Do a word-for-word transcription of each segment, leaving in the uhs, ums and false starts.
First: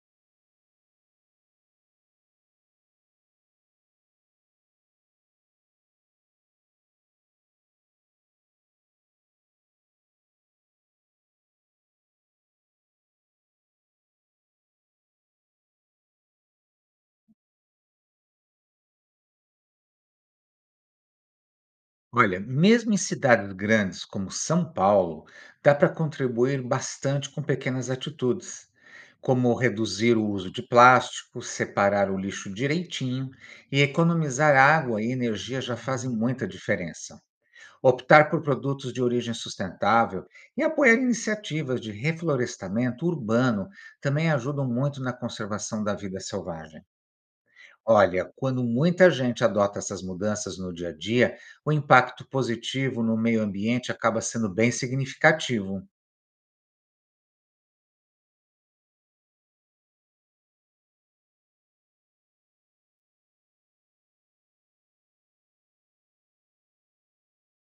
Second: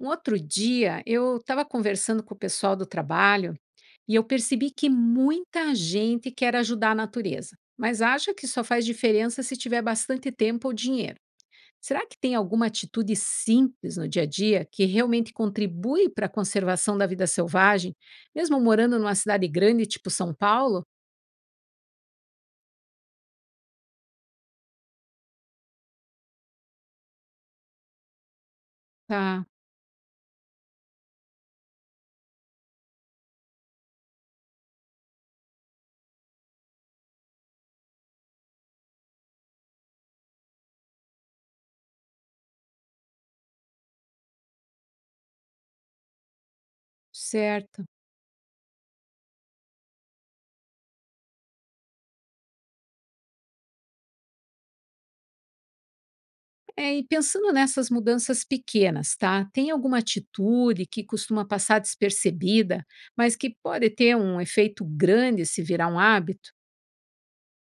Um outro dia, eu estava conversando com o pessoal do trabalho e eu percebi que muita gente quer ajudar a natureza, mas acha que só faz diferença se tiver bastante tempo ou dinheiro. Será que tem alguma atitude simples no dia a dia que realmente contribui para a conservação da vida selvagem, mesmo morando numa cidade grande tipo São Paulo? Olha, mesmo em cidades grandes como São Paulo, dá para contribuir bastante com pequenas atitudes, Tá, como reduzir o uso de plástico, separar o lixo direitinho e economizar água e energia já fazem muita diferença. Optar por produtos de origem sustentável e apoiar iniciativas de reflorestamento urbano também ajudam muito na conservação da vida selvagem. certo. Olha, quando muita gente adota essas mudanças no dia a dia, o impacto positivo no meio ambiente acaba sendo bem significativo. É, e pensando nessas mudanças pequenas, tá? Tem alguma atitude que costuma passar despercebida, mas que pode ter um efeito grande se virar um hábito?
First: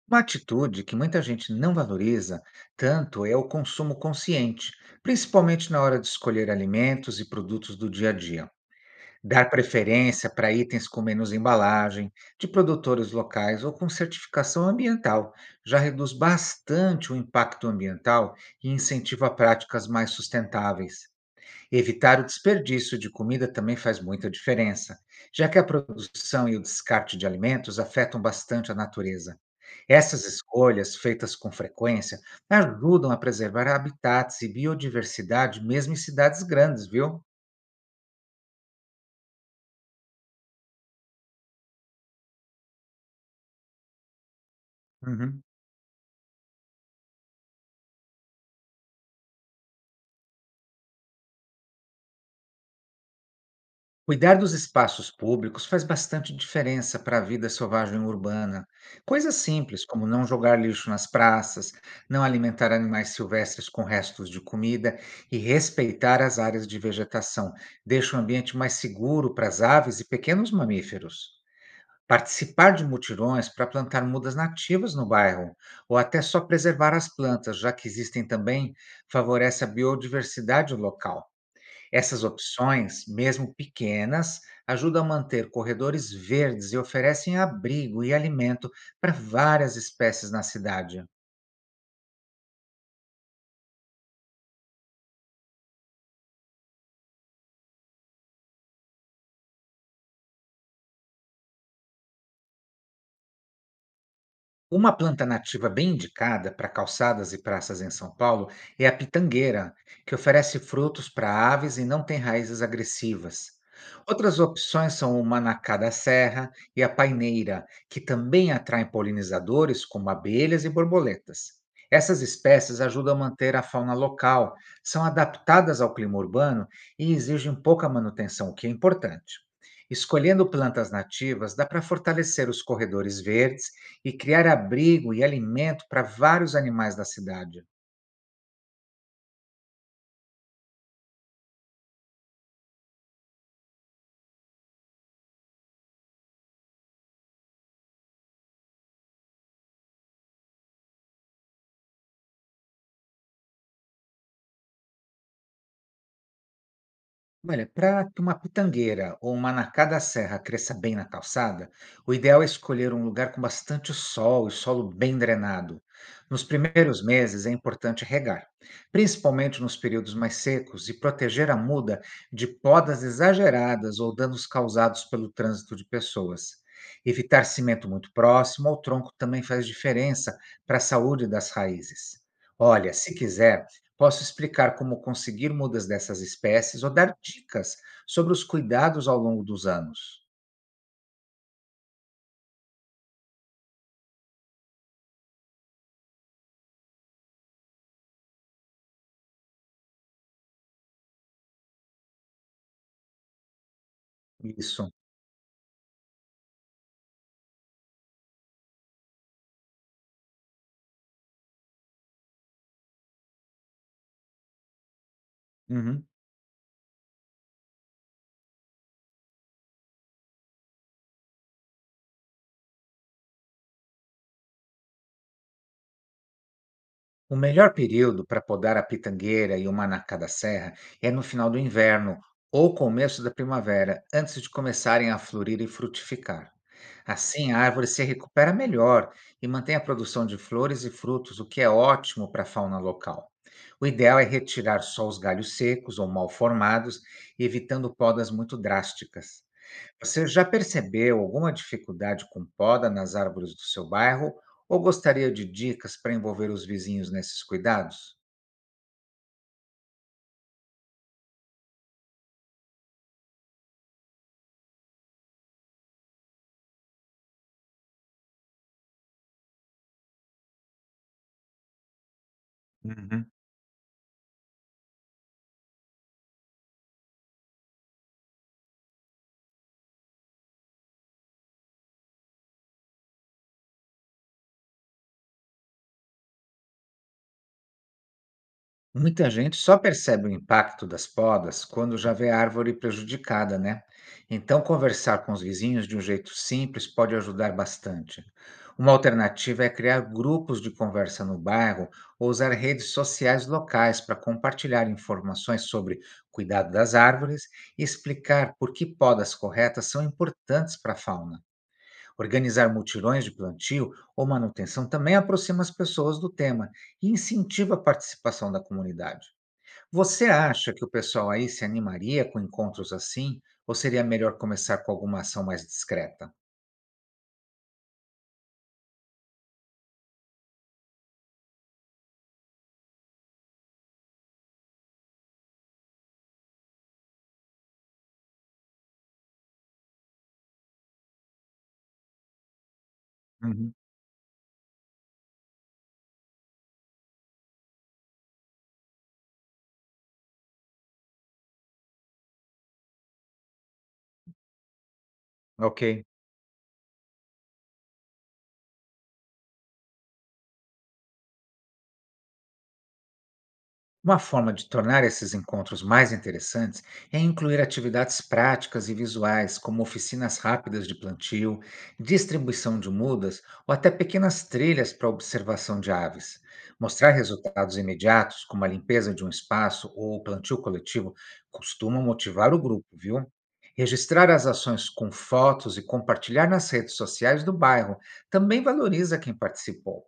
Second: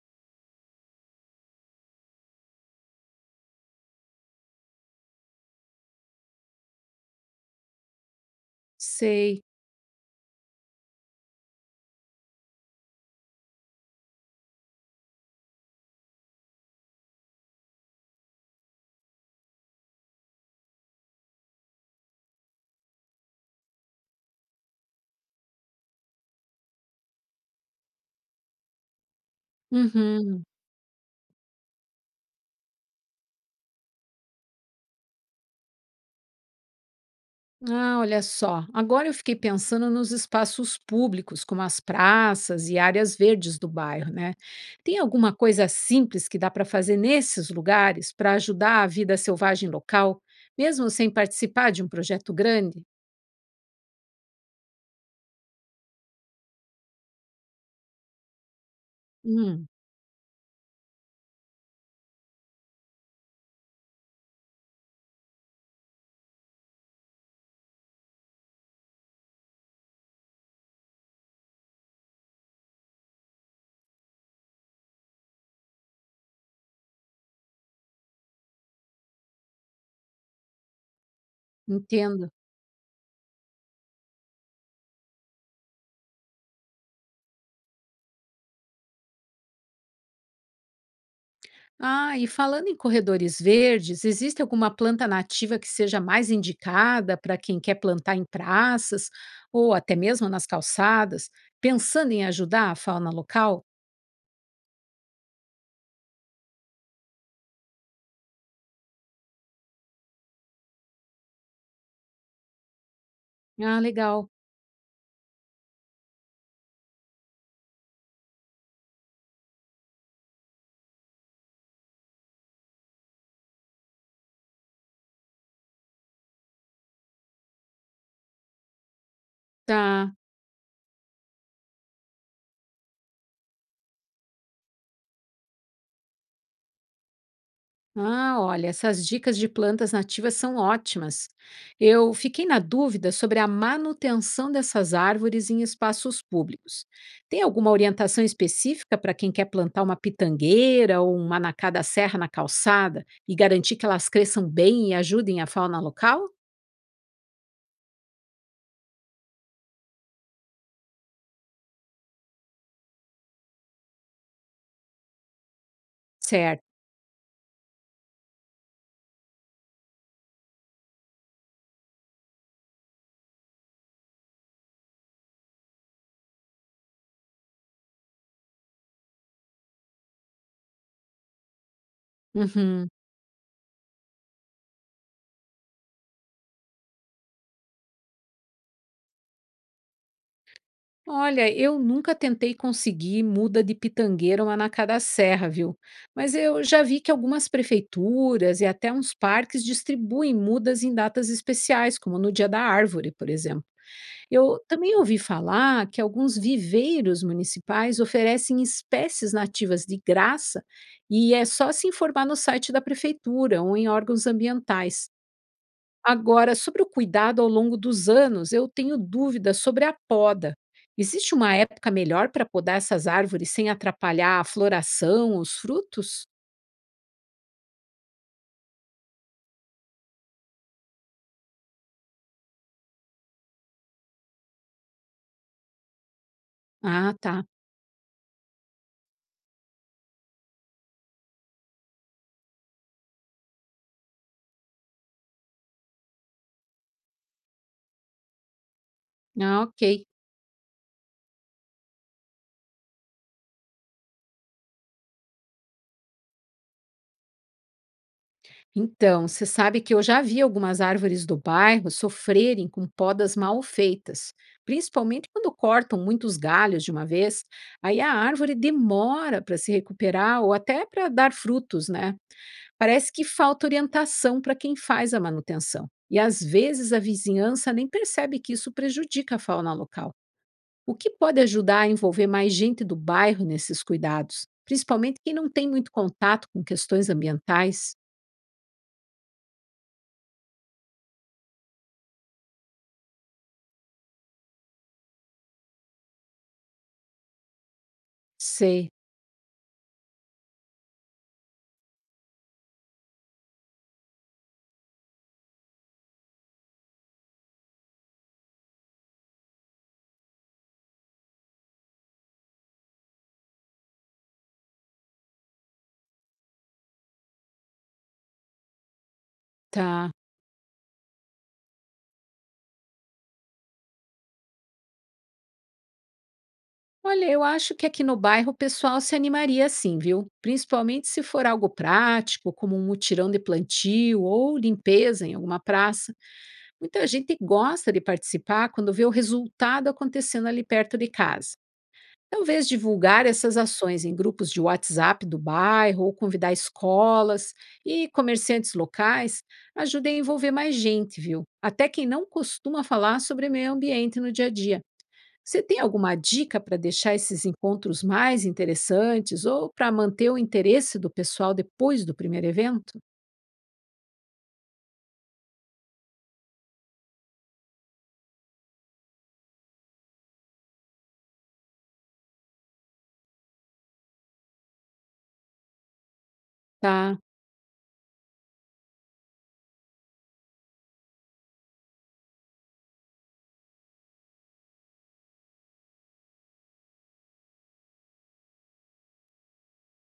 Uma atitude que muita gente não valoriza tanto é o consumo consciente, principalmente na hora de escolher alimentos e produtos do dia a dia. Sei. Dar preferência para itens com menos embalagem, de produtores locais ou com certificação ambiental já reduz bastante o impacto ambiental e incentiva práticas mais sustentáveis. Evitar o desperdício de comida também faz muita diferença, já que a produção e o descarte de alimentos afetam bastante a natureza. Essas Uhum. escolhas, feitas com frequência, ajudam a preservar habitats e biodiversidade, mesmo em cidades grandes, viu? Ah, olha só. Agora eu fiquei pensando nos espaços públicos, como as praças e áreas verdes do bairro, né? Tem alguma Uhum. coisa simples que dá para fazer nesses lugares para ajudar a vida selvagem local, mesmo sem participar de um projeto grande? Cuidar dos espaços públicos faz bastante diferença para a vida selvagem urbana. Coisas Hum, simples, como não jogar lixo nas praças, não alimentar animais silvestres com restos de comida e respeitar as áreas de vegetação, deixa o ambiente mais seguro para as aves e pequenos mamíferos. Participar de mutirões para plantar mudas nativas no bairro, ou até só preservar as plantas, já que existem também, favorece a biodiversidade local. Essas entendo. opções, mesmo pequenas, ajudam a manter corredores verdes e oferecem abrigo e alimento para várias espécies na cidade. Ah, e falando em corredores verdes, existe alguma planta nativa que seja mais indicada para quem quer plantar em praças ou até mesmo nas calçadas, pensando em ajudar a fauna local? Uma planta nativa bem indicada para calçadas e praças em São Paulo é a pitangueira, que oferece frutos para aves e não tem raízes agressivas. Ah, legal. Outras opções são o manacá da serra e a paineira, que também atraem polinizadores como abelhas e borboletas. Essas espécies ajudam a manter a fauna local, são adaptadas ao clima urbano e exigem pouca manutenção, o que é importante. Tá. Escolhendo plantas nativas, dá para fortalecer os corredores verdes e criar abrigo e alimento para vários animais da cidade. Ah, olha, essas dicas de plantas nativas são ótimas. Eu fiquei na dúvida sobre a manutenção dessas árvores em espaços públicos. Tem alguma orientação específica para quem quer plantar uma pitangueira ou um manacá da serra na calçada e garantir que elas cresçam bem e ajudem a fauna local? Olha, para que uma pitangueira ou uma manacá da serra cresça bem na calçada, o ideal é escolher um lugar com bastante sol e solo bem drenado. Nos Certo. primeiros meses é importante regar, principalmente nos períodos mais secos, e proteger a muda de podas exageradas ou danos causados pelo trânsito de pessoas. Evitar cimento muito próximo ao tronco também faz diferença para a saúde das raízes. Uhum. Olha, se quiser. Posso explicar como conseguir mudas dessas espécies ou dar dicas sobre os cuidados ao longo dos anos. Olha, eu nunca tentei conseguir muda de pitangueira uma na cada serra, viu? Mas eu já vi que algumas prefeituras e até uns parques distribuem mudas em datas especiais, como no Dia da Árvore, por exemplo. Eu Isso. também ouvi falar que alguns viveiros municipais oferecem espécies nativas de graça e é só se informar no site da prefeitura ou em órgãos ambientais. Uhum. Agora, sobre o cuidado ao longo dos anos, eu tenho dúvidas sobre a poda. Existe uma época melhor para podar essas árvores sem atrapalhar a floração, os frutos? O melhor período para podar a pitangueira e o manacá da serra é no final do inverno ou começo da primavera, antes de começarem a florir e frutificar. Ah, tá. Assim, a árvore se recupera melhor e mantém a produção de flores e frutos, o que é ótimo para a fauna local. O ideal é retirar só os galhos secos ou mal formados, evitando podas muito drásticas. Ah, ok. Você já percebeu alguma dificuldade com poda nas árvores do seu bairro ou gostaria de dicas para envolver os vizinhos nesses cuidados? Então, você sabe que eu já vi algumas árvores do bairro sofrerem com podas mal feitas, principalmente quando cortam muitos galhos de uma vez. Aí a árvore demora para se recuperar ou até para dar frutos, né? Parece que falta orientação para quem faz a manutenção. E às vezes a vizinhança nem percebe que isso prejudica a fauna local. O que pode ajudar a envolver mais gente do bairro nesses cuidados, principalmente quem não tem muito contato com questões ambientais? Muita gente só percebe o impacto das podas quando já vê a árvore prejudicada, né? Então, conversar com os vizinhos de um jeito simples pode ajudar bastante. Sei, Uma alternativa é criar grupos de conversa no bairro ou usar redes sociais locais para compartilhar informações sobre cuidado das árvores e explicar por que podas corretas são importantes para a fauna. Organizar mutirões de plantio ou manutenção também aproxima as pessoas do tema e incentiva a participação da comunidade. tá. Você acha que o pessoal aí se animaria com encontros assim, ou seria melhor começar com alguma ação mais discreta? Olha, eu acho que aqui no bairro o pessoal se animaria sim, viu? Principalmente se for algo prático, como um mutirão de plantio ou limpeza em alguma praça. Muita gente gosta de participar quando vê o resultado acontecendo ali perto de casa. Talvez divulgar essas Uhum. ações em grupos de WhatsApp do bairro ou convidar escolas e comerciantes locais ajude a envolver mais gente, viu? Até quem não costuma falar sobre meio ambiente no dia a dia. Você tem Ok. alguma dica para deixar esses encontros mais interessantes ou para manter o interesse do pessoal depois do primeiro evento? Uma forma de tornar esses encontros mais interessantes é incluir atividades práticas e visuais, como oficinas rápidas de plantio, distribuição de mudas ou até pequenas trilhas para observação de aves. Mostrar Tá, resultados imediatos, como a limpeza de um espaço ou o plantio coletivo, costuma motivar o grupo, viu? Registrar as ações com fotos e compartilhar nas redes sociais do bairro também valoriza quem participou.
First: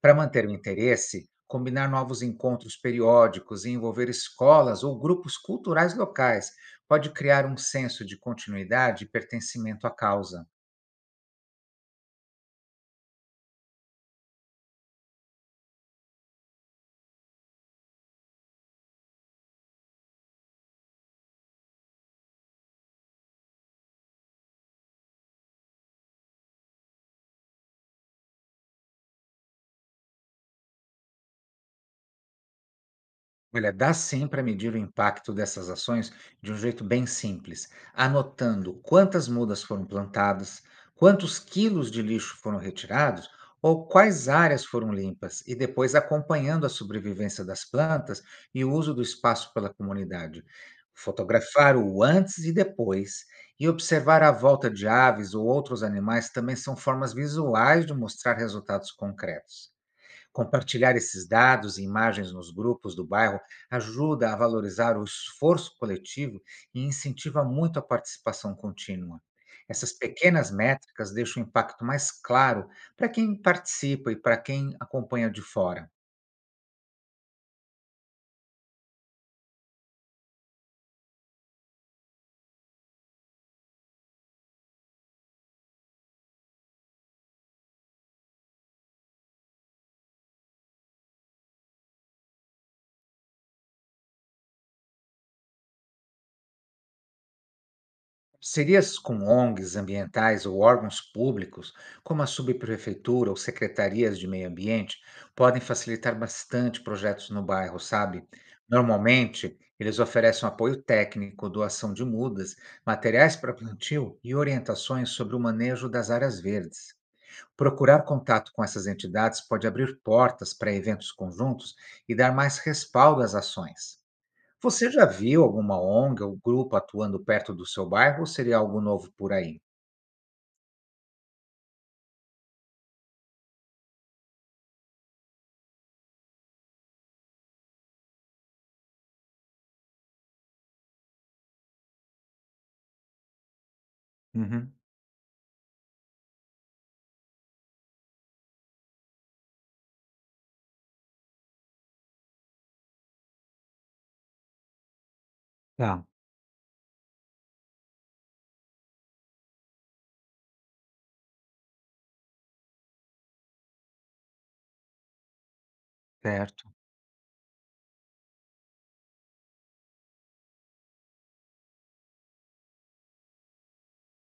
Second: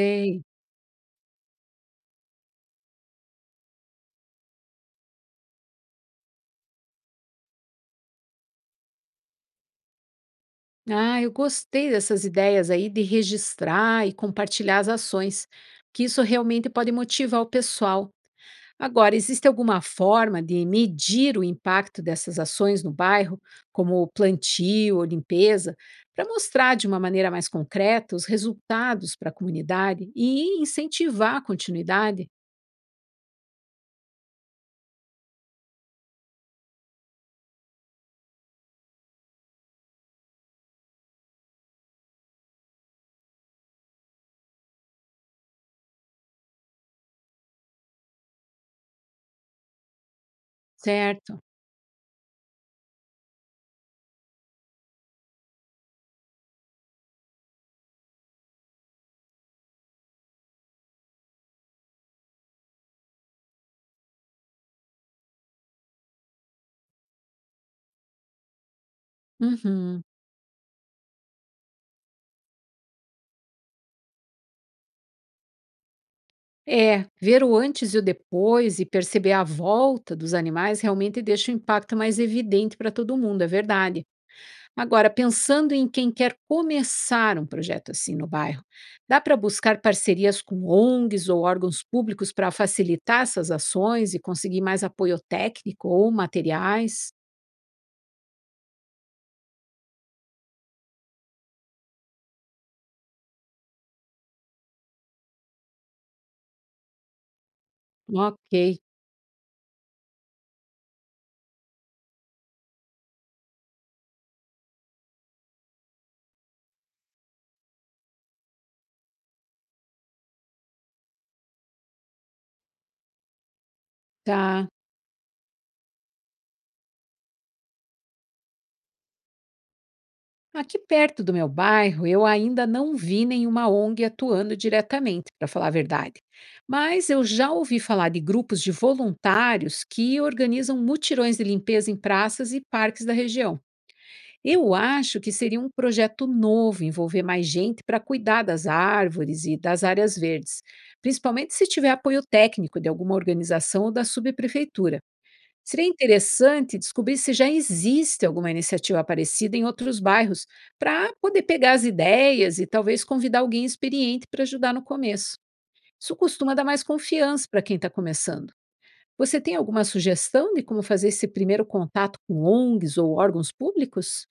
Para manter o interesse, combinar novos encontros periódicos e envolver escolas ou grupos culturais locais pode criar um senso de continuidade e pertencimento à causa. Ah, eu gostei dessas ideias aí de registrar e compartilhar as ações, que isso realmente pode motivar o pessoal. Agora, existe alguma forma de medir o impacto dessas ações no bairro, como plantio ou limpeza, para mostrar de uma maneira mais concreta os resultados para a comunidade e incentivar a continuidade? Olha, dá sim para medir o impacto dessas ações de um jeito bem simples, anotando quantas mudas foram plantadas, quantos quilos de lixo foram retirados ou quais áreas foram limpas, e depois acompanhando a sobrevivência das plantas e o uso do espaço pela comunidade. Certo. Fotografar o antes e depois e observar a volta de aves ou outros animais também são formas visuais de mostrar resultados concretos. Compartilhar esses dados e imagens nos grupos do bairro ajuda a valorizar o esforço coletivo e incentiva muito a participação contínua. Essas Uhum. pequenas métricas deixam o impacto mais claro para quem participa e para quem acompanha de fora. É, ver o antes e o depois e perceber a volta dos animais realmente deixa o impacto mais evidente para todo mundo, é verdade. Agora, pensando em quem quer começar um projeto assim no bairro, dá para buscar parcerias com ONGs ou órgãos públicos para facilitar essas ações e conseguir mais apoio técnico ou materiais? Parcerias com O N Gs ambientais ou órgãos públicos, como a subprefeitura ou secretarias de meio ambiente, podem facilitar bastante projetos no bairro, sabe? Ok, Normalmente, eles oferecem um apoio técnico, doação de mudas, materiais para plantio e orientações sobre o manejo das áreas verdes. Procurar contato com essas entidades pode abrir portas para eventos conjuntos e dar mais respaldo às ações. tá. Você já viu alguma O N G ou grupo atuando perto do seu bairro ou seria algo novo por aí? Aqui perto do meu bairro, eu ainda não vi nenhuma ONG atuando diretamente, para falar a verdade. Mas eu já ouvi falar de grupos de voluntários que organizam mutirões de limpeza em praças e parques da região. Eu Uhum. acho que seria um projeto novo envolver mais gente para cuidar das árvores e das áreas verdes, principalmente se tiver apoio técnico de alguma organização ou da subprefeitura. Seria Tá, interessante descobrir se já existe alguma iniciativa parecida em outros bairros, para poder pegar as ideias e talvez convidar alguém experiente para ajudar no começo. Isso costuma dar certo. mais confiança para quem está começando. Você tem alguma sugestão de como fazer esse primeiro contato com ONGs ou órgãos públicos?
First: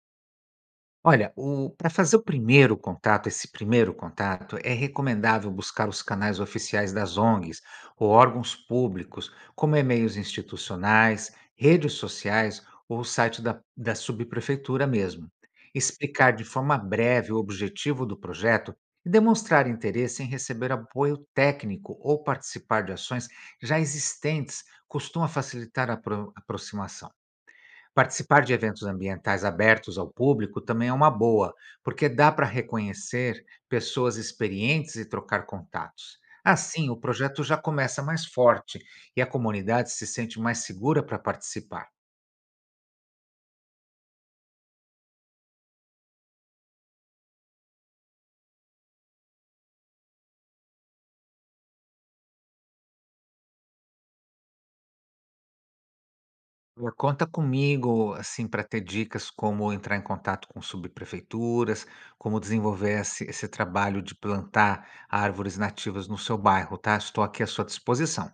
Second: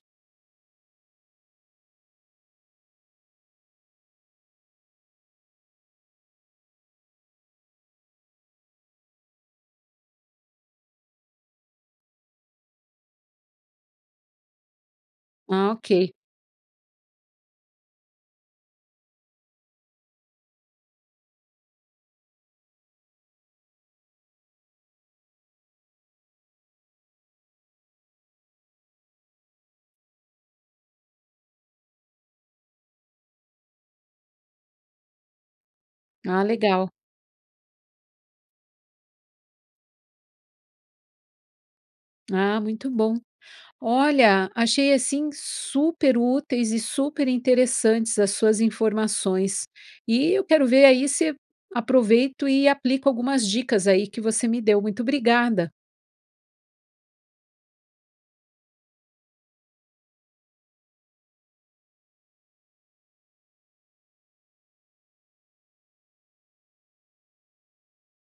Olha, para fazer o primeiro contato, esse primeiro contato, é recomendável buscar os canais oficiais das O N Gs ou órgãos públicos, como e-mails institucionais, redes sociais ou o site da, da subprefeitura mesmo. Ah, ok. Explicar de forma breve o objetivo do projeto e demonstrar interesse em receber apoio técnico ou participar de ações já existentes costuma facilitar a apro- aproximação. Participar de eventos ambientais abertos ao público também é uma boa, porque dá para reconhecer pessoas experientes e trocar contatos. Ah, legal. Assim, o projeto já começa mais forte e a comunidade se sente mais segura para participar. Ah, muito bom. Olha, achei assim super úteis e super interessantes as suas informações. E eu quero ver aí se aproveito e aplico algumas dicas aí que você me deu. Muito obrigada. Eh, Conta comigo, assim, para ter dicas como entrar em contato com subprefeituras, como desenvolver esse, esse trabalho de plantar árvores nativas no seu bairro, tá? Estou aqui à sua disposição.